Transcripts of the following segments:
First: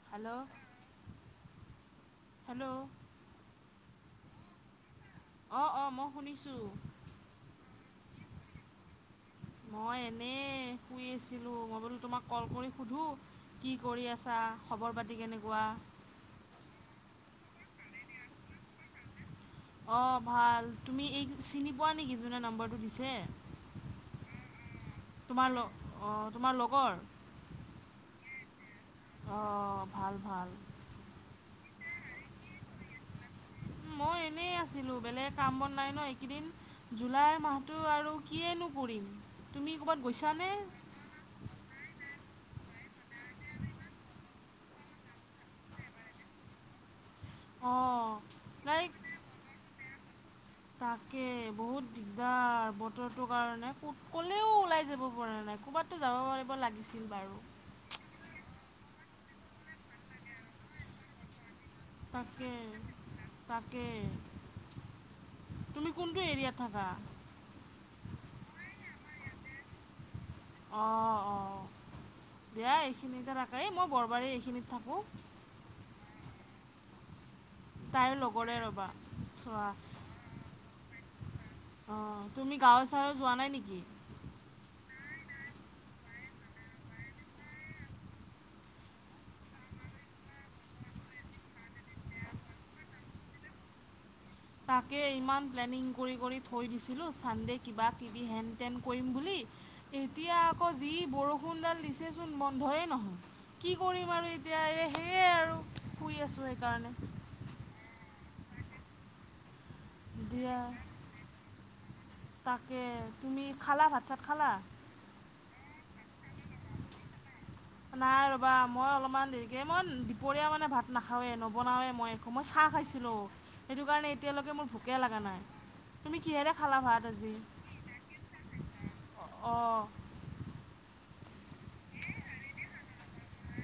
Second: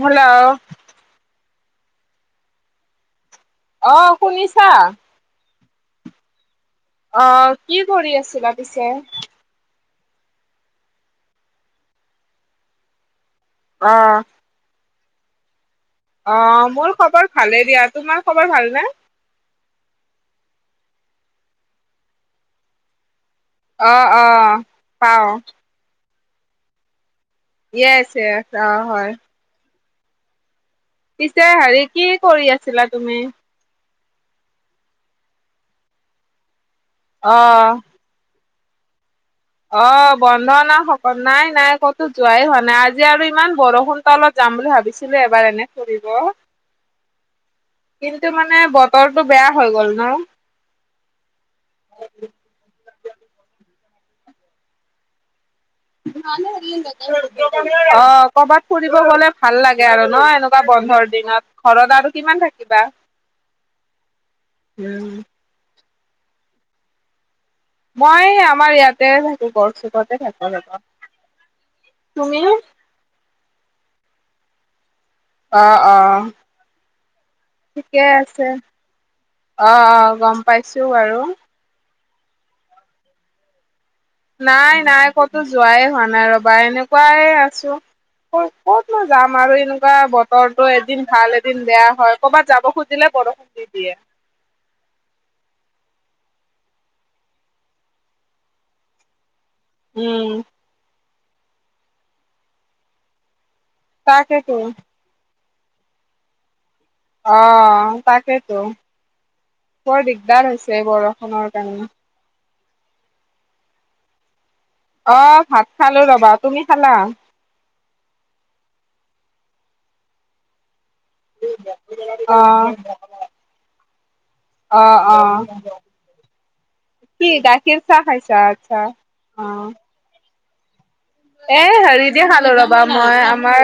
Hello hello, hello. অ', শুনিছা? অ', অ', মই শুনিছো। অ', কি কৰি আছিলা পিছে? মই এনেই শুই আছিলোঁ, মই বোলো তোমাক কল কৰি সোধোঁ। কি অ কৰি আছা, খবৰ পাতি কেনেকুৱা? অ', মোৰ খবৰ ভালে দিয়া, তোমাৰ খবৰ ভাল নে? অ', ভাল, তুমি এই চিনি পোৱা নেকি যোনে নম্বৰটো দিছে? অ', অ'। পাও তোমাৰ লগ অ' তোমাৰ লগৰ? ইয়েছ, ইয়েছ, অ' হয়। অ', ভাল, ভাল। পিছে হেৰি, কি কৰি আছিলা তুমি? মই এনেই আছিলো বেলেগ কাম বন নাই নহ, এইকেইদিন জুলাই অ মাহটো আৰু কিয়ে নো কৰিম। তুমি ক'ৰবাত অ', বন্ধ গৈছানে ন অ', নাই নাই ক'তো যোৱাই হোৱা নাই, আজি আৰু ইমান বৰষুণ তলত যাম বুলি ভাবিছিলো এবাৰ এনে ফুৰিব। [inaudible] অঁ কিন্তু মানে লাইক বতৰটো বেয়া হৈ গ'ল নহ। তাকে, বহুত দিগদাৰ ব ৰটোৰ কাৰণে, ক'ত ক'লেও ওলাই যাব পৰা নাই, ক'ৰবাতো যাব পাৰিব লাগিছিল বাৰু। অ', কৰবাত ফুৰিব গলে ভাল লাগে আৰু নহ, এনেকুৱা বন্ধৰ দিনত। ঘৰত আৰু কিমান তাকে থাকিবা, তাকে উম। তুমি কোনটো এৰিয়াত থাকা? মই আমাৰ ইয়াতে থাকো, গড়চুকতে থাকো। ৰব অ', অ', তুমি দিয়া এইখিনিতে থাকেই, এ মই বৰবাৰী এইখিনিত থাকোঁ। অ', অ'। ঠিকে তাইৰ আছে, লগৰে ৰ'বা চোৱা অ', অ', গম পাইছো বাৰু। অ', তুমি গাঁৱৰ ছাৱে যোৱা নাই নেকি? নাই নাই ক'তো যোৱাই হোৱা নাই ৰবা, এনেকুৱাই আছো। ক'ত মই যাম আৰু এনেকুৱা বতৰটো এদিন ভাল, এদিন বেয়া হয়, কৰ'বাত যাব খুজিলে বৰষুণ দি দিয়ে। তাকে ইমান প্লেনিং কৰি কৰি থৈ দিছিলোঁ, চানডে কিবা কিবি হেন তেন কৰিম বুলি উম এতিয়া আকৌ যি বৰষুণডাল দিছেচোন বন্ধই নহয়। কি কৰিম আৰু তাকেতো এতিয়া, এই সেয়াই আৰু শুই আছোঁ সেইকাৰণে। অ', তাকেইতো, বৰ দিগদাৰ দিয়া হৈছে বৰষুণৰ কাৰণে। তাকে তুমি খালা, ভাত-চাত খালা? অ', ভাত খালো ৰ'বা, তুমি খালা? নাই ৰ'বা, মই অলপমান দেৰিকে ইমান দুপৰীয়া মানে ভাত নাখাৱেই নবনাওঁৱে মই একো, মই চাহ অ' খাইছিলোঁ সেইটো কাৰণে এতিয়ালৈকে মোৰ ভোকে অ' লগা অ' নাই। তুমি কিহেৰে খালা ভাত কি আজি? গাখীৰ চাহ খাইছা আচ্ছা, অ'। অঁ এ হেৰি দি খালো ৰ'বা মই আমাৰ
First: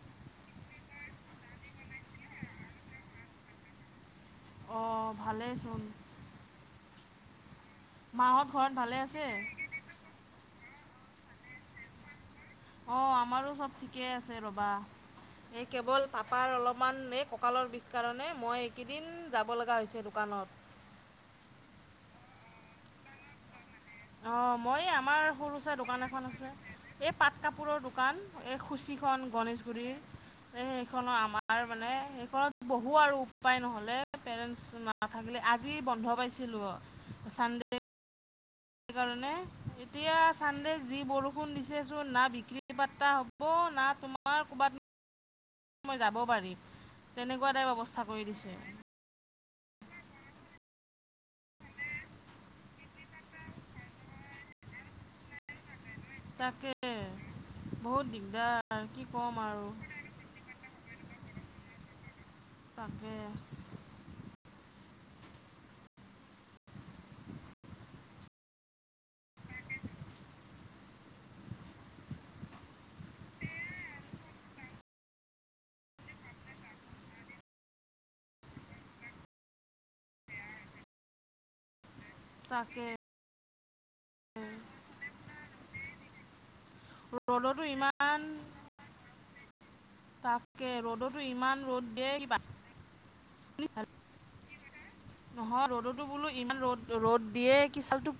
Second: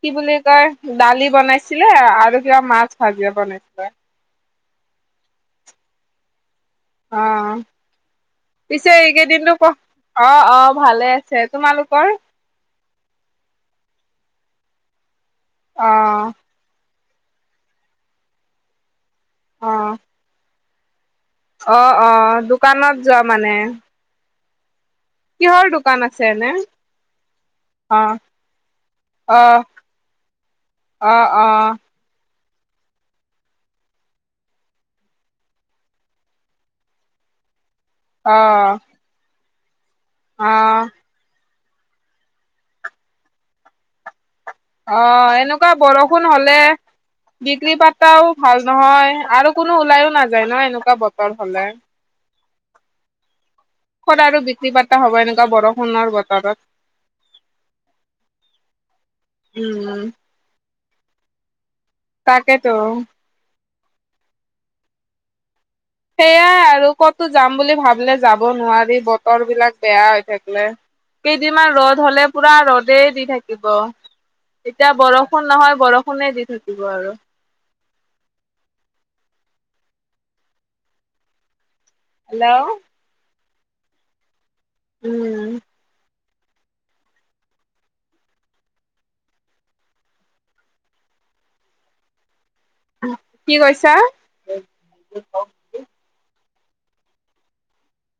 কি বুলি কয় দালি বনাইছিলে আৰু কিবা মাছ ভাজি বনাইছিলে। অ', ভালেইচোন। অ', মাহঁত ঘৰত পিছে ভালে আছে এইকেইদিনটো ক অ', অ', ভালে আছে, তোমালোকৰ? অ', আমাৰো চব ঠিকে আছে ৰ'বা। এই কেৱল অ' পাপাৰ অলপমান এই কঁকালৰ বিষ কাৰণে মই এইকেইদিন যাব লগা অ' হৈছে দোকানত। অ', অ', দোকানত যোৱা মানে? অ', মই এই আমাৰ সৰু চাই দোকান এখন আছে। এই পাট কাপোৰৰ দোকান অ' এই সুচীখন অ' গণেশগুৰিৰ। এই সেইখনো অ' আমাৰ মানে সেইখনত বঢ়ো আৰু উপায় নহ'লে পেৰেণ্টছ নাথাকিলে আজি বন্ধ পাইছিলো অ'। চান্ডে অ'। কাৰণে। এতিয়া চান্ডে অ' যি বৰষু ন দিছেচোন না বিক্ৰী পাৰ্তা হ'ব না তোমাৰ ক'ৰবাত অ', এনেকুৱা মই যাব বৰষুণ হ'লে পাৰিম তেনেকুৱা টাইপ বিক্ৰী অৱস্থা কৰি পাৰ্তাও দিছে ভাল নহয় আৰু কোনো ওলাইও নাযায় ন এনেকুৱা বতৰ হ'লে। ক'ত আৰু বিক্ৰী পাৰ্ত হ'ব এনেকুৱা বৰ তাকে বহুত দিগদাৰ কি ক'ম আৰু। উম, তাকেতো। তাকে সেইয়াই আৰু ক'তো যাম বুলি ভাবিলে যা নোৱাৰি বতৰবিলাক বেয়া হৈ থাকিলে। কেইদিনমান ৰ'দ হ'লে পুৰা ৰ'দেই দি থাকিব। এতিয়া বৰষুণ নহয় বৰষুণে দি থাকিব আৰু। হেল্ল'। উম। উম। ৰ'দতো ইমান তাকে ৰ'দতো ইমান ৰ'দ দিয়ে কিবা। কি কৈছা? নহয় ৰ'দত বোলো ইমান ৰ'দ ৰ'দ দিয়ে কি চালটো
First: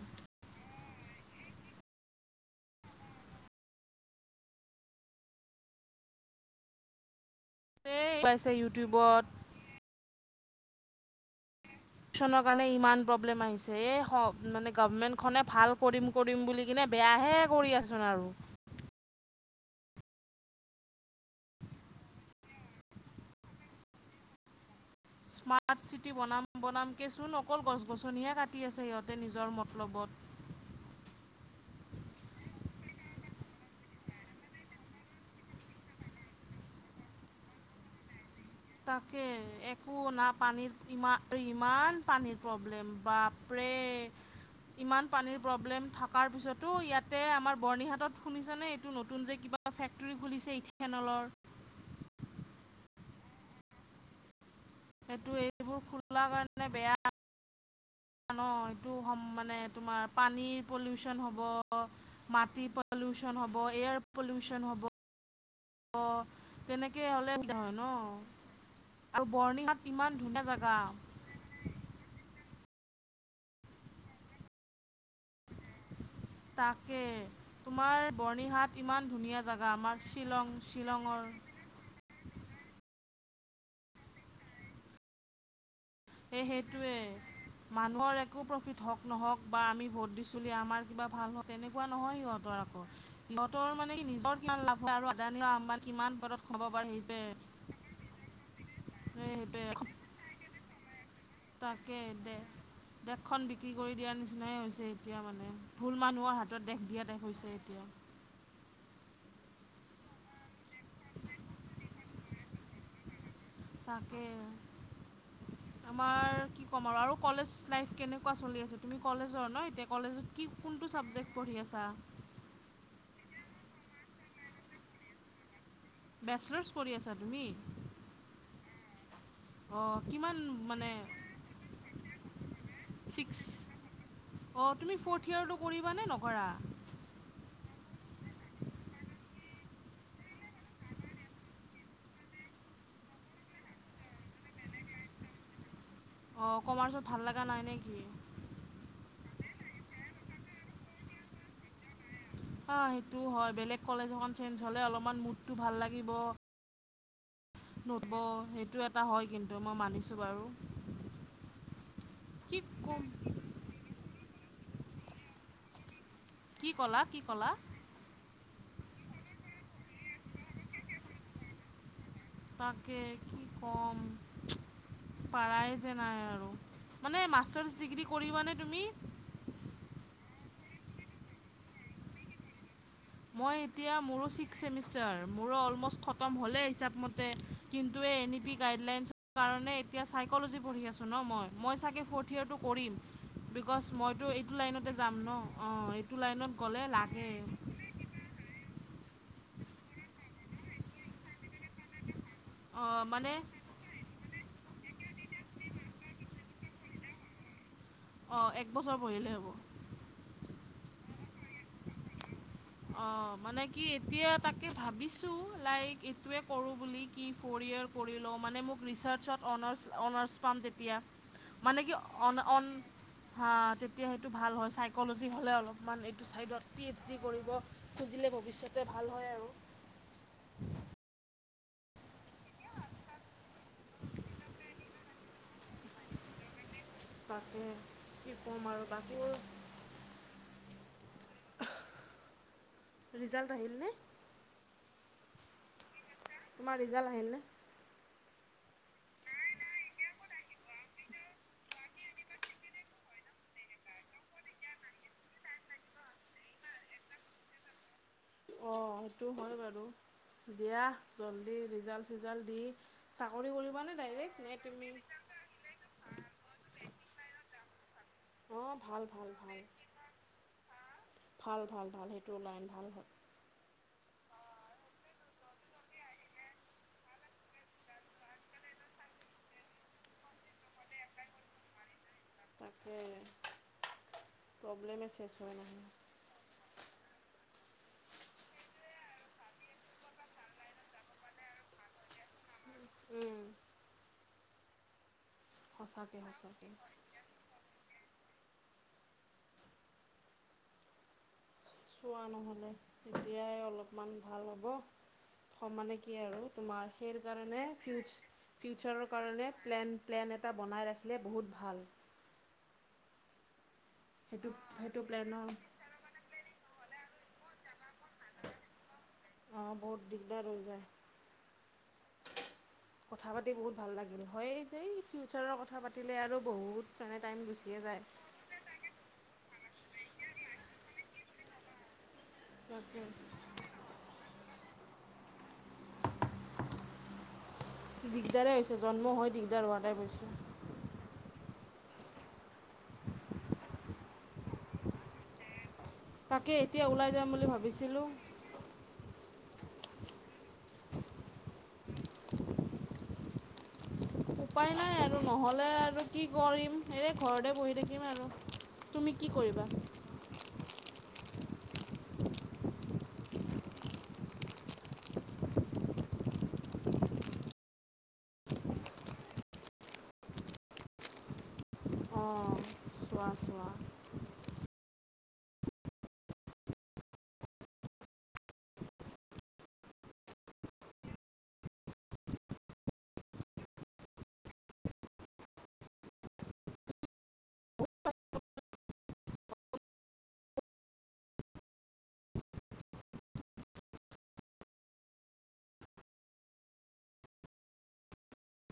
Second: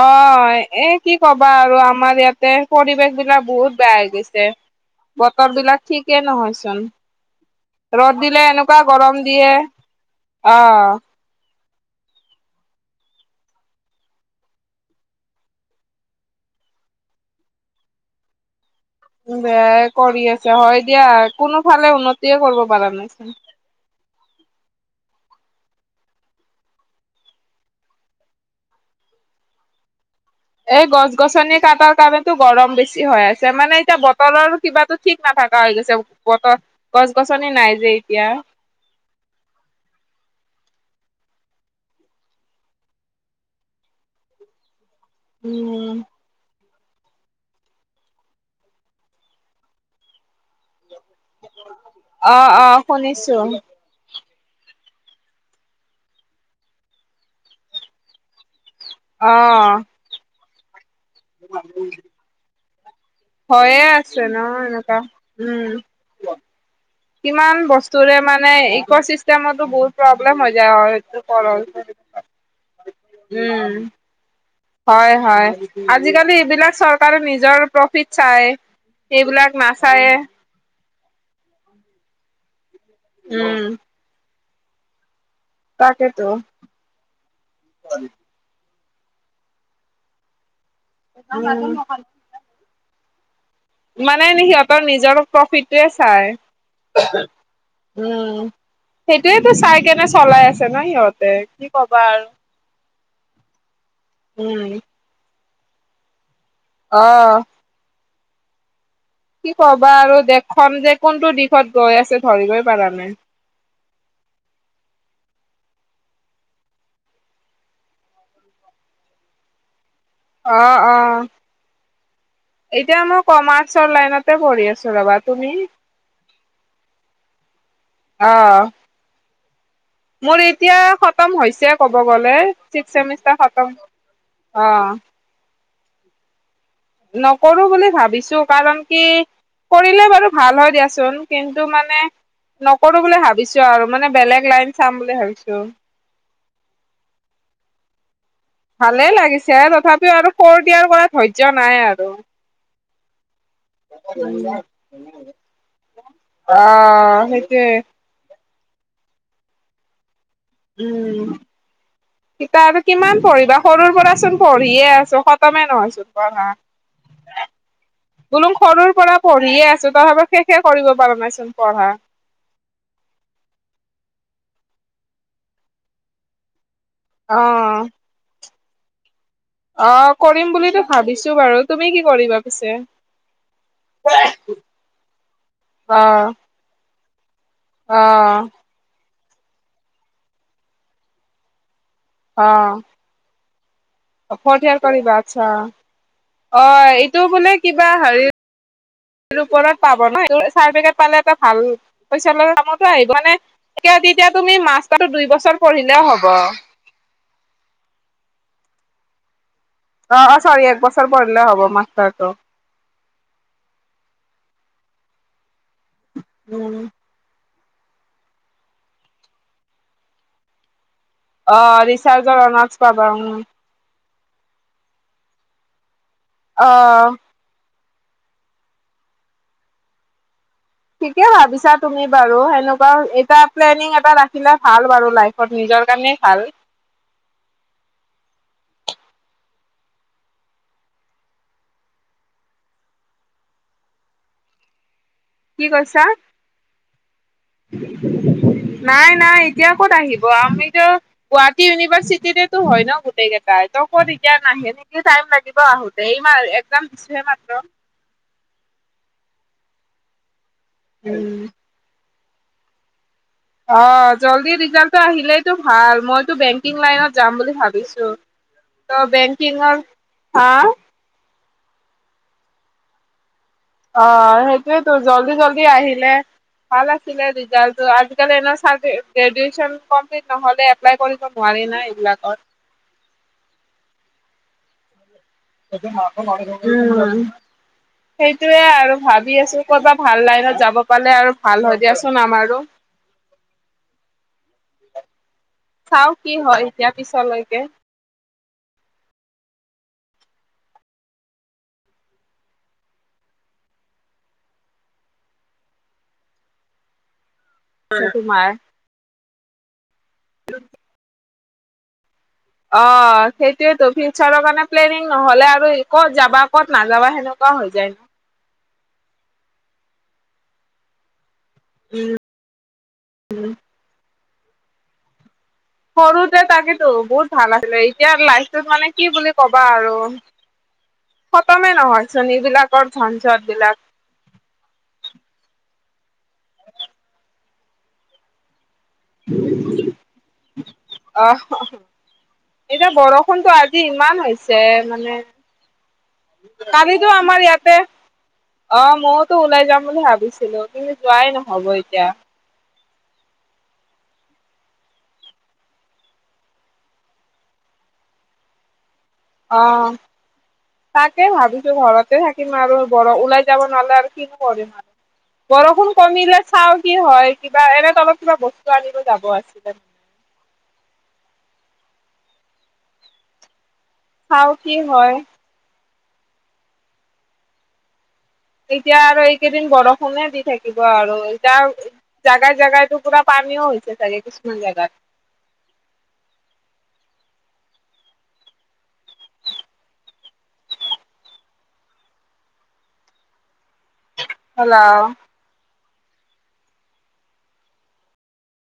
অ', এক কি ক'বা আৰু আমাৰ ইয়াতে পৰিৱেশবিলাক বহুত বেয়া হৈ গৈছে। বতৰবিলাক ঠিকেই নহয়চোন। এই ৰ'দ দিলে পাইছে এনেকুৱা গৰম ইউটিউবত দিয়ে অ'। চনৰ কাৰণে ইমান প্ৰব্লেম আহিছে। এই স মানে গভমেণ্টখনে ভাল কৰিম কৰিম বুলি কিনে বেয়াহে কৰি আছেচোন আৰু। বেয়াই কৰি আছে হয় দিয়া, কোনোফালে উন্নতিয়ে কৰিব পাৰা নাই। স্মাৰ্ট চিটি বনাম বনাম কেচোন অকল গছ গছনিহে কাটি আছে সিহঁতে নিজৰ মতলবত। এই গছ গছনি কাটাৰ কাৰণেটো গৰম বেছি হৈ আছে। মানে এতিয়া বতৰৰ কিবাটো ঠিক নাথাকা হৈ গৈছে বতৰ গছ গছনি নাই যে এতিয়া। তাকে একো না পানীৰ ইমান ইমান পানীৰ প্ৰব্লেম বাৰ্পৰে। ইমান পানীৰ প্ৰব্লেম উম। থকাৰ পিছত তো ইয়াতে আমাৰ বৰ্ণিহাটত শুনিছানে এইটো নতুন যে কিবা ফেক্টৰী খুলিছে ইথানলৰ? অ', অ', শুনিছো। সেইটো এইবোৰ খোলা কাৰণে বেয়া ন এইটো মানে অ', তোমাৰ পানীৰ পলিউচন হ'ব, মাটি পলিউচন হয়এ আছে ন, এনেকুৱা উম। তেনেকৈ হ'লে সুবিধা কিমান হয় বস্তুৰে ন মানে ইক' আৰু চিষ্টেমতো বৰ্ণিহাট বহুত ইমান প্ৰব্লেম ধুনীয়া হৈ জেগা যায় হয়। অহ' উম। হয়, হয়। আজিকালি এইবিলাক তাকে চৰকাৰে নিজৰ তোমাৰ প্ৰফিট চাই, বৰ্ণিহাট সেইবিলাক নাচায়েই। শ্বিলংৰ উম। [unintelligible] তাকেটো টোৱে মানুহৰ একো প্ৰফিট হওঁক নহওঁক বা আমি ভোট দিছিলোঁ আমাৰ কিবা ভাল হওঁক উম তেনেকুৱা নহয় সিহঁতৰ আকৌ। সিহঁতৰ মানে নিজৰ কিমান সিহঁতৰ লাভ হয়, আৰু নিজৰ আদানি প্ৰফিটটোৱে আম্বানী কিমান চাই বদত খাব পাৰে সেইটোৱে। উম, সেইটোৱেটো চাই সেইটোৱে কেনে চলাই আছে ন সিহঁতে কি তাকে কবা আৰু দে দেশখন বিক্ৰী কৰি দিয়াৰ নিচিনাই উম হৈছে, এতিয়া মানে ভুল মানুহৰ হাত দেশ দিয়া অ দেশ হৈছে এতিয়া। কি ক'বা আৰু দেশখন যে কোনটো দিশত গৈ আছে ধৰিবই পাৰা নাই। তাকেই আমাৰ কি ক'ম আৰু আৰু কলেজ লাইফ কেনেকুৱা চলি আছে, তুমি কলেজৰ ন এতিয়া কলেজত কি অ কোনটো অ ছাবজেক্ট পঢ়ি আছা? এতিয়া মই কমাৰ্চৰ লাইনতে পঢ়ি আছোঁ ৰবা তুমি? বেচলাৰছ কৰি আছা তুমি? অহ' অঁ কিমান মোৰ এতিয়া মানে খতম হৈছে ক'ব গ'লে ছিক্স চেমিষ্টাৰ খতম। অ' তুমি ফ্ৰৰ্থ ইয়াৰটো কৰিবা নে নকৰা? নকৰোঁ বুলি ভাবিছোঁ, কাৰণ কি কৰিলে বাৰু ভাল হয় দিয়াচোন, কিন্তু মানে নকৰোঁ বুলি ভাবিছোঁ আৰু মানে বেলেগ লাইন চাম বুলি ভাবিছোঁ। অ' কমাৰ্চত ভাল লগা নাই নে কি? ভালে লাগিছে, তথাপিও আৰু ফ্ৰৰ্থ ইয়েৰৰ কৰা ধৈৰ্য্য নাই আৰু হয়, সেইটো হয় বেলেগ কলেজ এখন চেঞ্জ হ'লে অলপমান মুডটো ভাল লাগিব। অ সেইটোয়ে নতুন হ'ব সেইটো এটা হয়, কিন্তু মই মানিছোঁ বাৰু। উম, কি কিতাপ ক'ম কিমান পঢ়িবা। সৰুৰ পৰা চোন পঢ়িয়ে আছোঁ খতমে নহয়চোন। পঢ়া কি ক'লা, কি ক'লা। বোলো সৰুৰ পৰা পঢ়িয়ে আছোঁ, তথাপিও শেষে কৰিব পৰা নাইচোন পঢ়া। তাকে কি ক'ম পাৰাই যে নাই আৰু মানে মাষ্টাৰছ অ', ডিগ্ৰী কৰিবানে তুমি? অ' কৰিম বুলিতো ভাবিছোঁ বাৰু। তুমি কি কৰিবা পিছে? মই এতিয়া মোৰো ছিক্স চেমিষ্টাৰ মোৰো অলমষ্ট অ', খতম হ'লেই হিচাপ মতে, কিন্তু এই এন ই অ', পি গাইডলাইনছ কাৰণে এতিয়া চাইক'লজি পঢ়ি আছোঁ ন মই মই চাগে ফ্ৰৰ্থ ইয়েৰটো অ', কৰিম। বিকজ, মইতো এইটো ফৰ্থ ইয়াৰ লাইনতে কৰিবা যাম ন। আচ্ছা। অ' এইটো লাইনত গ'লে অ', এইটো লাগেই। বোলে কিবা হেৰি ওপৰত পাব ন চাৰ্টিফিকেট পেকেট পালে এটা ভাল পিছলৈ কামতো অঁ আহিব মানে হয়নে। তো তেতিয়া তুমি মাষ্টাৰটো দুই বছৰ পঢ়িলেও হ'ব। অ' এক বছৰ পঢ়িলেই হ'ব। অ' অ' চৰি এক বছৰ পঢ়িলে হ'ব মাষ্টাৰটো। অ' মানে কি এতিয়া তাকে ভাবিছোঁ লাইক এইটোৱে কৰোঁ উম, বুলি। কি ফ'ৰ ইয়েৰ কৰি লওঁ মানে মোক ৰিছাৰ্চৰত অনাৰছ অনাৰ্ছ পাম তেতিয়া। মানে অ', কি অন ৰিচাৰ্জৰ অন অনাৰ্চ পাবা উম, হা এতিয়া সেইটো ভাল হয় চাইকলজি হ'লে অলপমান এইটো ছাইডত পি এইচ অ'। ডি কৰিব খুজিলে ভৱিষ্যতে ভাল হয় আৰু থিকে ভাবিছা তুমি বাৰু সেনেকুৱা এটা প্লেনিং এটা ৰাখিলা ভাল বাৰু লাইফত নিজৰ কাৰণে ভাল তাকে কি ক'ম আৰু বাকীবোৰ ৰিজাল্ট আহিলনে? কি কৈছা। তোমাৰ ৰিজাল্ট আহিলনে নাই, নাই এতিয়া ক'ত আহিব আমিতো গুৱাহাটী ইউনিভাৰ্চিটি তো হয় ন গোটেই কেইটা ত ক'ত এতিয়া নাহে নেকি টাইম লাগিব আহো এইমাৰ এক্সাম দিছোহে মাত্ৰ অ', সেইটো হয় বাৰু দিয়া উম জল্দি ৰিজাল্ট চিজাল্ট দি চাকৰি অ কৰিবা নে ডাইৰেক্ট জল্দি নে তুমি? ৰিজাল্টটো আহিলেইতো ভাল মইতো বেংকিং লাইনত যাম বুলি ভাবিছো অঁ ভাল ত' ভাল ভাল বেংকিংৰ আ ভাল, ভাল, ভাল সেইটো লাইন ভাল হয়। অ', সেইটোয়ে তো জল্দি জল্দি আহিলে ভাল আছিলে ৰিজাল্টটো আজিকালি গ্ৰেজেচন কমপ্লিট নহ'লে এপ্লাই কৰিব নোৱাৰি নাই এইবিলাকত তাকে প্ৰব্লেম আছে এ ম ন [unintelligible] সেইটোয়ে আৰু ভাবি আছো কত'বাত ভাল লাইনত যাব পালে আৰু ভাল হয় দিয়াচোন আমাৰো উম। চাও সঁচাকে কি হয় সঁচাকে এতিয়া পিছলৈকে চোৱা নহ'লে তেতিয়াই অলপমান ভাল হ'ব সমানে কি আৰু তোমাৰ সেই কাৰণে ফিউচ তোমাৰ ফিউচাৰৰ কাৰণে প্লেন, প্লেন এটা বনাই ৰাখিলে বহুত ভাল অ', সেইটোয়েতো ফিউচাৰৰ সেইটো কাৰণে সেইটো প্লেনিং প্লেনৰ নহলে আৰু ক'ত যাবা ক'ত নাযাবা সেনেকুৱা হৈ যায় ন। অ', বহুত দিগদাৰ ৰ হৈ যায় উম। কথা পাতি বহুত ভাল লাগিল হয় যে ফিউচাৰৰ কথা পাতিলে আৰু সৰুতে বহুত তাকেতো মানে বহুত টাইম ভাল আছিলে গুচিয়ে যায় এতিয়া লাইফটোত মানে কি বুলি কবা আৰু খতমে নহয়চোন এইবলাকৰ তাকে ধনঝট বিলাক। দিগদাৰেই হৈছে জন্ম হৈ দিগদাৰ হোৱা টাইপ হৈছে। আহ। এতিয়া বৰষুণতটো আজি ইমান হৈছে মানে তাকে এতিয়া কালিতো ওলাই যাম আমাৰ বুলি ইয়াতে ভাবিছিলোঁ। অ', ময়োতো ওলাই যাম বুলি ভাবিছিলোঁ কিন্তু যোৱাই নহ'ব এতিয়া। উপায় নাই আৰু নহ'লে আৰু কি কৰিম এই ঘৰতে বহি থাকিম আৰু তুমি কি কৰিব অ'। তাকে ভাবিছোঁ ঘৰতে থাকিম আৰু বৰ ওলাই যাব নহলে আৰু কিনো কৰিম আৰু। বৰষুণ কমিলে চাওঁ কি হয় কিবা এনে অলপ কিবা বস্তু আনিলো যাব আছিলে। অ', চোৱা, চোৱা। খাওঁ কি হয়। এতিয়া আৰু এইকেইদিন বৰষুণে দি থাকিব আৰু এতিয়া জাগাই জোগাতো পুৰা পানীও হৈছে চাগে কিছুমান জাগাত। হেল্ল'।